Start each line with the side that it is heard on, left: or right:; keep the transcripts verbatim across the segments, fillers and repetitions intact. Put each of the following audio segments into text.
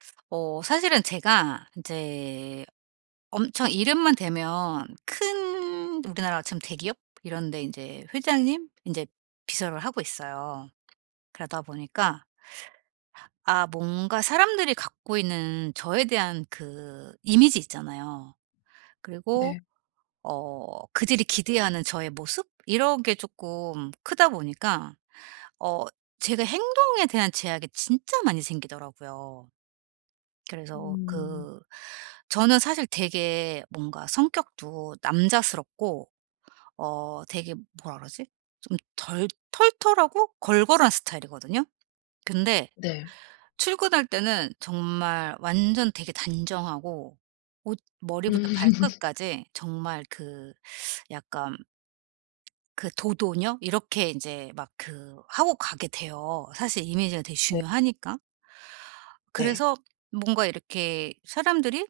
right: 어 사실은 제가 인제 엄청 이름만 대면 큰 우리나라로 치면 대기업 이런 데 인제 회장님 인제 비서를 하고 있어요. 그러다 보니까 아 뭔가 사람들이 갖고 있는 저에 대한 그 이미지 있잖아요. 그리고
left: 네.
right: 어 그들이 기대하는 저의 모습 이런 게 쪼끔 크다 보니까 어 제가 행동에 대한 제약이 진짜 많이 생기더라고요. 그래서
left: 음.
right: 그 저는 사실 되게 뭔가 성격도 남자스럽고 어 되게 뭐라 그러지? 좀 덜 털털하고 걸걸한 스타일이거든요. 근데
left: 네.
right: 출근할 때는 정말 완전 되게 단정하고 옷 머리부터
left: 음.
right: 발끝까지 정말 그 약간 그 도도녀 이렇게 인제 막 그 하고 가게 돼요, 사실 이미지가 되게
left: 네.
right: 중요하니까.
left: 네.
right: 그래서 뭔가 이렇게 사람들이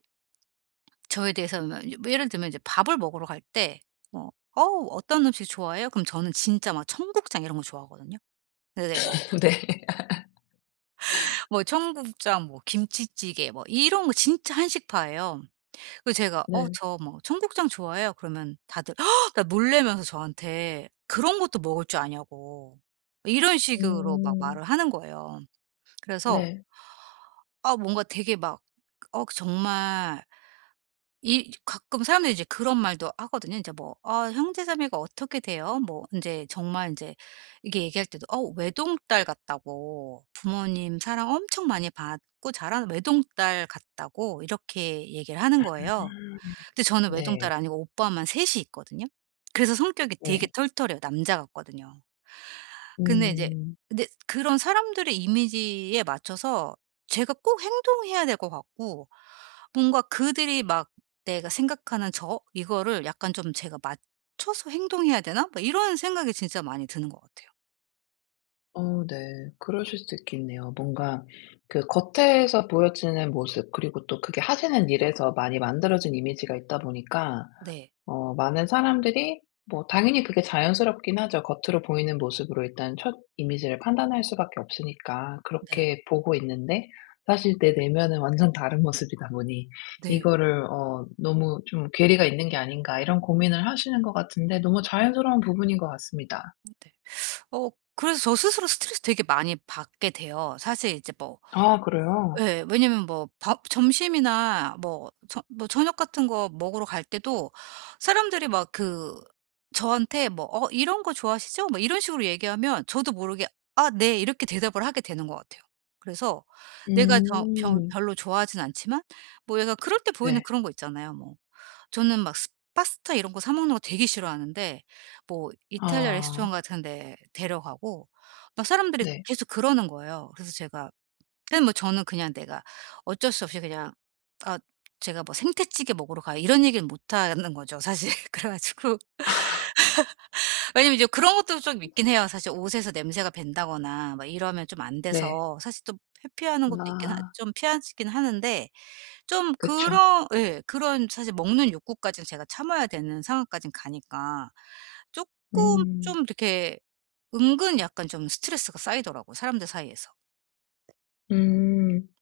right: 저에 대해서 으 마 유 뭐 예를 들면 이제 밥을 먹으러 갈 때 뭐 "어우 어떤 음식 좋아해요?" 그럼 저는 진짜 막 청국장 이런 거 좋아하거든요. 근데 내가
left: 네.
right: 뭐 청국장 뭐 김치찌개 뭐 이런 거 진짜 한식파예요. 그래서 제가 어
left: 네.
right: "저 뭐 청국장 좋아해요." 그러면 다들 다 놀라면서 저한테 그런 것도 먹을 줄 아냐고 이런 식으로 막
left: 음.
right: 말을 하는 거예요. 그래서
left: 네.
right: 아 뭔가 되게 막 어 정말 이 가끔 사람들이 이제 그런 말도 하거든요. 인제 뭐 "아 형제자매가 어떻게 돼요?" 뭐 인제 정말 인제 이렇게 얘기할 때도 어 외동딸 같다고 부모님 사랑 엄청 많이 받고 자란 외동딸 같다고 이렇게 얘기를 하는
left: 아
right: 거예요. 근데 저는
left: 네.
right: 외동딸 아니고 오빠만 셋 이 있거든요. 그래서 성격이 되게
left: 네.
right: 털털해요. 남자 같거든요. 근데 이제
left: 음.
right: 근데 그런 사람들의 이미지에 맞춰서 제가 꼭 행동해야 될 것 같고 뭔가 그들이 막 내가 생각하는 저 이거를 약간 좀 제가 '맞춰서 행동해야 되나?' 막 이런 생각이 진짜 많이 드는 것 같아요.
left: 어 네. 그러실 수도 있겠네요. 뭔가 그 겉에서 보여지는 모습 그리고 또 그게 하시는 일에서 많이 만들어진 이미지가 있다 보니까
right: 네.
left: 어 많은 사람들이 뭐 당연히 그게 자연스럽긴 하죠. 겉으로 보이는 모습으로 일단 첫 이미지를 판단할 수 밖에 없으니까
right: 네.
left: 그렇게 보고 있는데 사실 내 내면은 완전 다른 모습이다 보니
right: 네.
left: 이거를 어 너무 좀 '괴리가 있는 게 아닌가.' 이런 고민을 하시는 것 같은데 너무 자연스러운 부분인 것 같습니다.
right: 네. 어 그래서 저 스스로 스트레스 되게 많이 받게 돼요. 사실 이제 뭐
left: 아 그래요?
right: 예 왜냐하면 뭐 밥 점심이나 뭐 저 뭐 저녁 같은 거 먹으러 갈 때도 사람들이 막 그 저한테 뭐 "어 이런 거 좋아하시죠?" 뭐 이런 식으로 얘기하면 저도 모르게 "아 네." 이렇게 대답을 하게 되는 것 같아요. 그래서 내가 저 벼
left: 음.
right: 별로 좋아하진 않지만 뭐 약간 그럴 때 보이는
left: 네.
right: 그런 거 있잖아요 뭐. 저는 막 스 파스타 이런 거 사 먹는 거 되게 싫어하는데 뭐 이탈리아 레스토랑
left: 아.
right: 같은 데 데려가고 막 사람들이
left: 네.
right: 계속 그러는 거예요. 그래서 제가 그냥 뭐 저는 그냥 내가 어쩔 수 없이 그냥 아 제가 뭐 "생태찌개 먹으러 가요." 이런 얘기는 못하는 거죠 사실. 그래 가지고 왜냐하면 이제 그런 것도 좀 있긴 해요. 사실 옷에서 냄새가 밴다거나 막 이러면 좀 안
left: 네.
right: 돼서 사실 좀 회피하는 것도 있긴 하
left: 아.
right: 좀 피하지 긴 하는데 좀
left: 그쵸.
right: 그런 예 그런 사실 먹는 욕구까지 제가 참아야 되는 상황까진 가니까 쪼끔 좀
left: 음.
right: 이렇게 은근 약간 좀 스트레스가 쌓이더라고요 사람들 사이에서.
left: 음.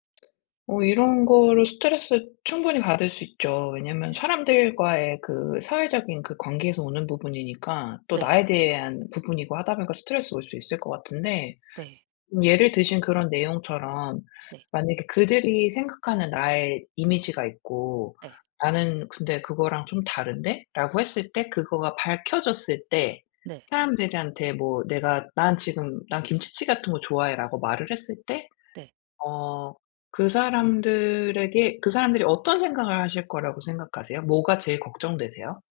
left: 어 이런 거를 스트레스 충분히 받을 수 있죠. 왜냐하면
right: 네.
left: 사람들과의 그 사회적인 그 관계에서 오는 부분이니까 또
right: 네.
left: 나에 대한 부분이고 하다 보니까 스트레스 올 수 있을 것 같은데
right: 네.
left: 예를 드신 그런 내용처럼
right: 네.
left: 만약에 그들이 생각하는 나의 이미지가 있고
right: 네.
left: '나는 근데 그거랑 좀 다른데?'라고 했을 때 그거가 밝혀졌을 때
right: 네.
left: 사람들한테 뭐 내가 난 지금 "난 김치찌개 같은 거 좋아해."라고 말을 했을 때
right: 네.
left: 어 그 사람들에게 그 사람들이 어떤 생각을 하실 거라고 생각하세요? 뭐가 제일 걱정되세요?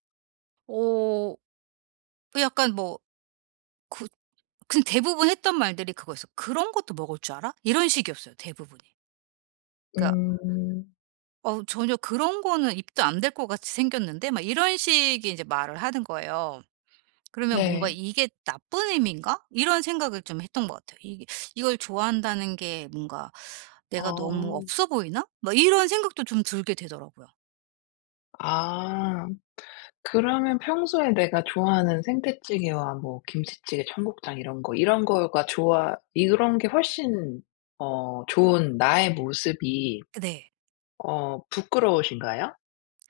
right: 어. 그 약간 뭐 굿 그냥 대부분 했던 말들이 그거였어요. "그런 것도 먹을 줄 알아?" 이런 식이었어요 대부분이. 그러니까
left: 음.
right: "어우 전혀 그런 거는 입도 안 댈 것 같이 생겼는데?" 막 이런 식의 이제 말을 하는 거예요. 그러면 뭔가
left: 네.
right: '이게 나쁜 의미인가?' 이런 생각을 좀 했던 것 같아요. 이게 '이걸 좋아한다는 게 뭔가 내가 너무
left: 아.
right: 없어 보이나?' 막 이런 생각도 좀 들게 되더라고요.
left: 아. 그러면 평소에 내가 좋아하는 생태찌개와 뭐 김치찌개, 청국장 이런 거 "이런 거가 좋아." 이런 게 훨씬 어 좋은 나의 모습이
right: 네.
left: 어 부끄러우신가요?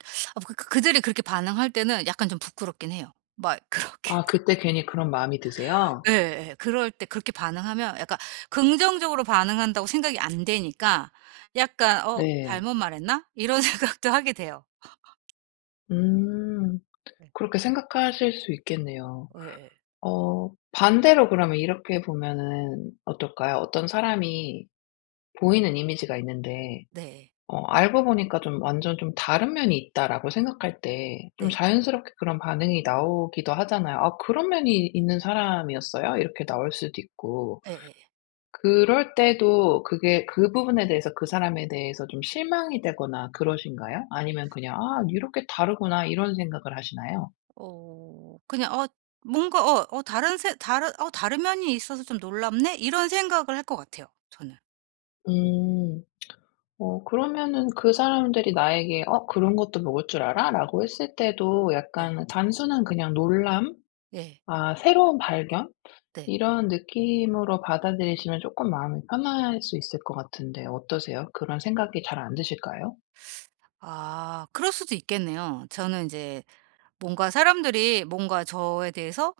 right: 아 뭐 그 그들이 그렇게 반응할 때는 약간 좀 부끄럽긴 해요. 막 그렇게
left: 아. 그때 괜히 그런 마음이 드세요?
right: 네. 예. 그럴 때 그렇게 반응하면 약간 '긍정적으로 반응한다.'고 생각이 안 되니까 약간 어
left: 네.
right: '잘못 말했나?' 이런 생각도 하게 돼요.
left: 음.
right: 네.
left: 그렇게 생각하실 수 있겠네요.
right: 예예.
left: 어 반대로 그러면 이렇게 보면은 어떨까요? 어떤 사람이 보이는 이미지가 있는데
right: 네.
left: 어 '알고 보니까 좀 완전 좀 다른 면이 있다.'라고 생각할 때 좀
right: 네.
left: 자연스럽게 그런 반응이 나오기도 하잖아요. 아 "그런 면이 있는 사람이었어요?" 이렇게 나올 수도 있고.
right: 예예예.
left: 그럴 때도 그게 그 부분에 대해서 그 사람에 대해서 좀 실망이 되거나 그러신가요? 아니면 그냥 아 '이렇게 다르구나.' 이런 생각을 하시나요?
right: 어. 그냥 어 뭔가 어 어 다른 새 다른 어 '다른 면이 있어서 좀 놀랍네.' 이런 생각을 할 것 같아요, 저는.
left: 음. 어 그러면은 그 사람들이 나에게 어 "그런 것도 먹을 줄 알아?"라고 했을 때도
right: 네.
left: 약간 단순한 그냥 놀람,
right: 예.
left: 아 새로운 발견?
right: 네.
left: 이런 느낌으로 받아들이시면 쪼끔 마음이 편할 수 있을 것 같은데 어떠세요? 그런 생각이 잘 안 드실까요?
right: 아. 그럴 수도 있겠네요. 저는 인제 뭔가 사람들이 뭔가 저에 대해서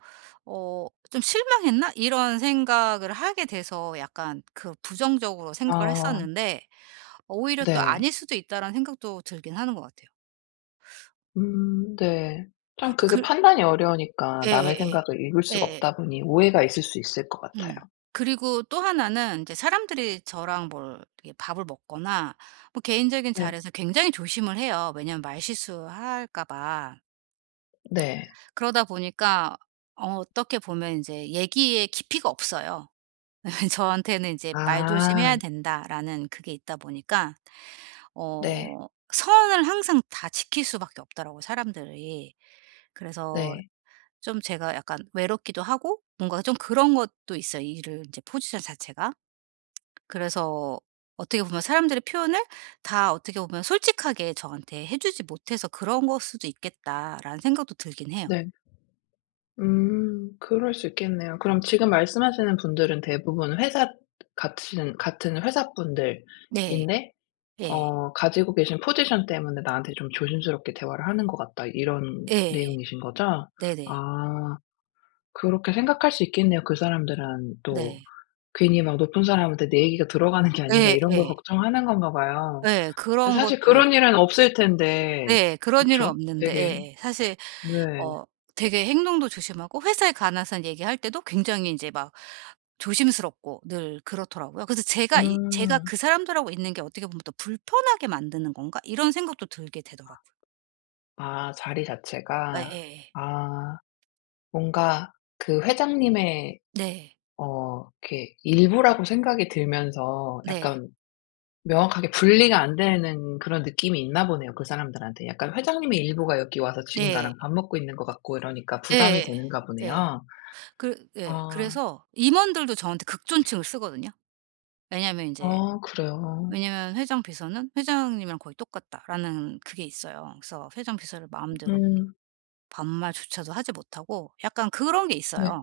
right: 어 '좀 실망했나?' 이런 생각을 하게 돼서 약간 그 부정적으로 생각을
left: 아.
right: 했었는데 오히려 또
left: 네.
right: '아닐 수도 있다.'라는 생각도 들긴 하는 것 같아요.
left: 음. 네. 참
right: 아
left: 그게
right: 그
left: 판단이 어려우니까, 남의
right: 예예예.
left: 생각을 읽을 수가
right: 예예.
left: 없다 보니 오해가 있을 수 있을 것 같아요.
right: 음. 그리고 또 하나는 인제 사람들이 저랑 뭘 이렇게 밥을 먹거나, 뭐 개인적인
left: 네.
right: 자리에서 굉장히 조심을 해요. 왜냐면 말실수할까 봐.
left: 네.
right: 그러다 보니까 어 어떻게 보면 인제 얘기의 깊이가 없어요. 저한테는 인제 "말조심해야
left: 아.
right: 된다."라는 그게 있다 보니까
left: 네.
right: 어 선을 항상 다 지킬 수밖에 없더라고요, 사람들이. 그래서
left: 네.
right: 좀 제가 약간 외롭기도 하고 뭔가 좀 그런 것도 있어요, 일을 이제 포지션 자체가.
left: 네.
right: 그래서 어떻게 보면 '사람들의 표현을 다 어떻게 보면 솔직하게 저한테 해 주지 못해서 그런 걸 수도 있겠다.'라는 생각도 들긴 해요.
left: 네. 음. 그럴 수 있겠네요. 그럼 지금 말씀하시는 분들은 대부분 회사 같은 같은 회사
right: 네.
left: 분들인데
right: 예.
left: 어 가지고 계신 "포지션 때문에 나한테 좀 조심스럽게 대화를 하는 것 같다." 이런
right: 예.
left: 내용이신 거죠?
right: 네네.
left: 아. 그렇게 생각할 수 있겠네요. 그 사람들은 또
right: 네.
left: 괜히 막 '높은 사람한테 내 얘기가 들어가는 게 아닌가?'
right: 예
left: 이런 걸
right: 예.
left: 걱정하는 건가 봐요.
right: 예.
left: 예.
right: 그런
left: 사실
right: 것도
left: 그런 일은
right: [unintelligible]
left: 없을 텐데,
right: 네. 그런 일은
left: 그쵸?
right: 없는데.
left: 되게
right: 예예. 사실
left: 네.
right: 어 되게 행동도 조심하고 회사에 관해서 얘기할 때도 굉장히 인제 막 조심스럽고 늘 그렇더라고요. 그래서 제가 이 제가
left: 음.
right: 그 사람들하고 있는 게 '어떻게 보면 더 불편하게 만드는 건가?' 이런 생각도 들게 되더라고요.
left: 아 자리 자체가?
right: 예예예.
left: 아. 뭔가 그 회장님의
right: 네.
left: 어 이렇게 일부라고 생각이 들면서
right: 네.
left: 약간 명확하게 분리가 안 되는 그런 느낌이 있나 보네요, 그 사람들한테. 약간 회장님의 일부가 여기 와서 지금
right: 네.
left: 나랑 밥 먹고 있는 것 같고 이러니까 부담이
right: 예예예.
left: 되는가
right: 예.
left: 보네요.
right: 그 예.
left: 아.
right: 그래서 임원들도 저한테 극존칭을 쓰거든요. 왜냐면 인제
left: 어 그래요?
right: 왜냐면 "회장 비서는 회장님이랑 거의 똑같다."라는 그게 있어요. 그래서 회장 비서를 마음대로
left: 음.
right: 반말조차도 하지 못하고 약간 그런 게
left: 네.
right: 있어요.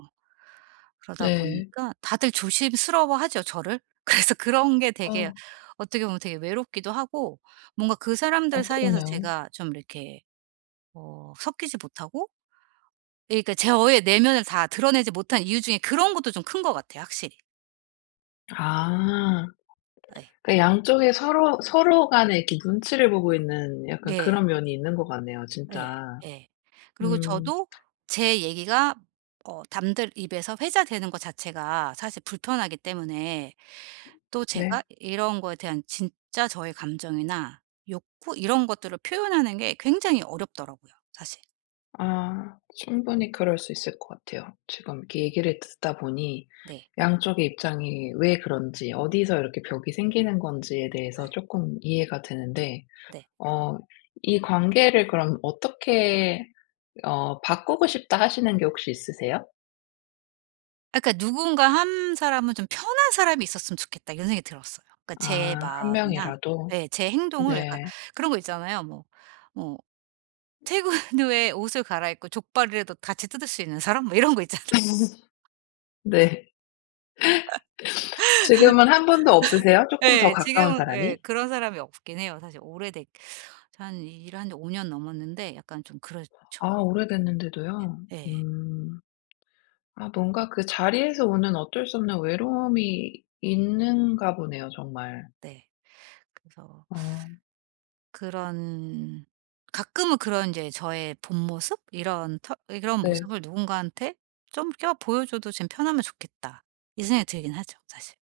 right: 그러다
left: 네.
right: 보니까 다들 조심스러워하죠, 저를. 그래서 그런 게 되게
left: 어.
right: 어떻게 보면 되게 외롭기도 하고 뭔가 그
left: 아
right: 사람들 사이에서
left: 그러네요.
right: 제가 좀 이렇게 어 섞이지 못하고 그니까 제 어 예 내면을 다 드러내지 못한 이유 중에 그런 것도 좀 큰 것 같아요, 확실히.
left: 아.
right: 예.
left: 그러니까 양쪽에 서로, 서로 간에 이렇게 눈치를 보고 있는 약간
right: 예.
left: 그런 면이 있는 것 같네요
right: 네.
left: 진짜.
right: 예. 그리고
left: 음.
right: 저도 제 얘기가 어 담들 입에서 회자되는 거 자체가 사실 불편하기 때문에 또 제가
left: 네.
right: 이런 거에 대한 진짜 저의 감정이나 욕구 이런 것들을 표현하는 게 굉장히 어렵더라고요 사실.
left: 아. 충분히 그럴 수 있을 것 같아요. 지금 이렇게 얘기를 듣다 보니
right: 네.
left: 양쪽의 입장이 왜 그런지 어디서 이렇게 벽이 생기는 건지에 대해서
right: 예.
left: 쪼끔 이해가 되는데
right: 네.
left: 어 '이 관계를 그럼 어떻게 어 바꾸고 싶다.' 하시는 게 혹시 있으세요?
right: 아 그러니까 '누군가 한 사람은 좀 편한 사람이 있었으면 좋겠다.' 이런 생각이 들었어요. 그러니까 제
left: 아 한
right: 마음이나
left: 명이라도?
right: 예 제 행동을 약간
left: 네.
right: 그런 거 있잖아요. 뭐 뭐 퇴근 후에 옷을 갈아 입고 족발이라도 같이 뜯을 수 있는 사람 뭐 이런 거 있잖아요.
left: 네. 지금은 한 분도 없으세요? 쪼끔 더
right: 예.
left: 가까운
right: 지금은 예
left: 사람이?
right: 그런 사람이 없긴 해요. 사실 오래됐 저 한 일한 지 오 년 넘었는데 약간 좀 그렇죠.
left: 아 오래됐는데도요?
right: 예. 예.
left: 음. 아 뭔가 그 자리에서 오는 어쩔 수 없는 외로움이 있는가 보네요 정말.
right: 네. 그래서
left: 아.
right: 그런 가끔은 그런 인제 저의 본모습? 이런 터 예 그런
left: 네.
right: 모습을 누군가한테 좀 껴 '보여 줘도 좀 편하면 좋겠다.' 이 생각이 들긴 하죠 사실.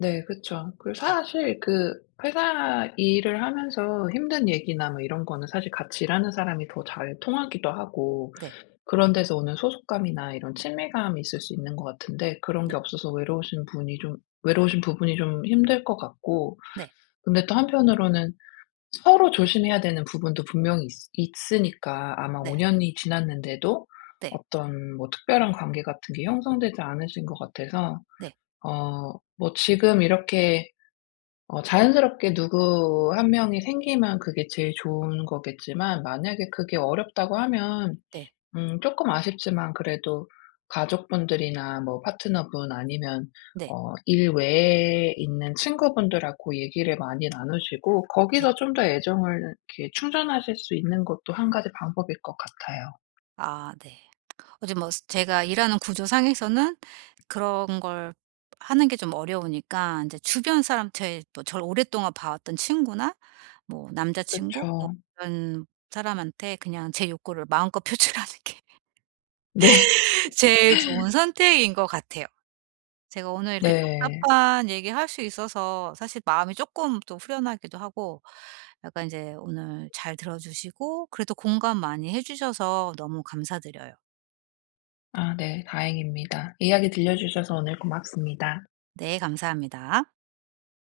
left: 네, 그쵸. 그
right: 네.
left: 사실 그 회사 일을 하면서 힘든 얘기나 뭐 이런거는 사실 같이 일하는 사람이 더 잘 통하기도 하고.
right: 네.
left: 그런 데서 오는 소속감이나 이런 친밀감이 있을 수 있는 것 같은데 그런 게
right: 네.
left: 없어서 외로우신 분이 좀 외로우신 부분이 좀 힘들 것 같고.
right: 네.
left: 근데 또 한편으로는 서로 조심해야 되는 부분도 분명히 있스 있으니까 아마 오
right: 네.
left: 년이 지났는데도
right: 네.
left: 어떤 뭐 특별한 관계 같은 게 형성되지 않으신 것 같아서.
right: 네.
left: 어 뭐 지금 이렇게 어 자연스럽게 누구 한 명이 생기면 그게 제일 좋은 거겠지만 만약에 그게 어렵다고 하면
right: 네.
left: 음 쪼금 아쉽지만 그래도 가족분들이나 뭐 파트너분 아니면
right: 네.
left: 어 일 외에 있는 친구분들하고 얘기를 많이 나누시고
right: 네.
left: 거기서 좀 더 애정을 이렇게 충전하실 수 있는 것도 한 가지 방법일 것 같아요.
right: 아 네. 어 제 뭐 제가 일하는 구조상에서는 그런 걸 하는 게 좀 어려우니까 이제 주변 사람한테 또 저를 오랫동안 봐왔던 친구나 뭐 남자친구 뭐
left: 그쵸.
right: 그런 사람한테 그냥 제 욕구를 마음껏 표출하는 게
left: 네.
right: 제일 좋은 선택인 것 같아요. 제가 오늘 이렇게
left: 네.
right: 답답한 얘기할 수 있어서 사실 마음이 쪼끔 또 후련하기도 하고 약간 이제 오늘 잘 들어 주시고 그래도 공감 많이 해 주셔서 너무 감사드려요.
left: 아 네, 다행입니다. 이야기 들려 주셔서 오늘 고맙습니다.
right: 네, 감사합니다.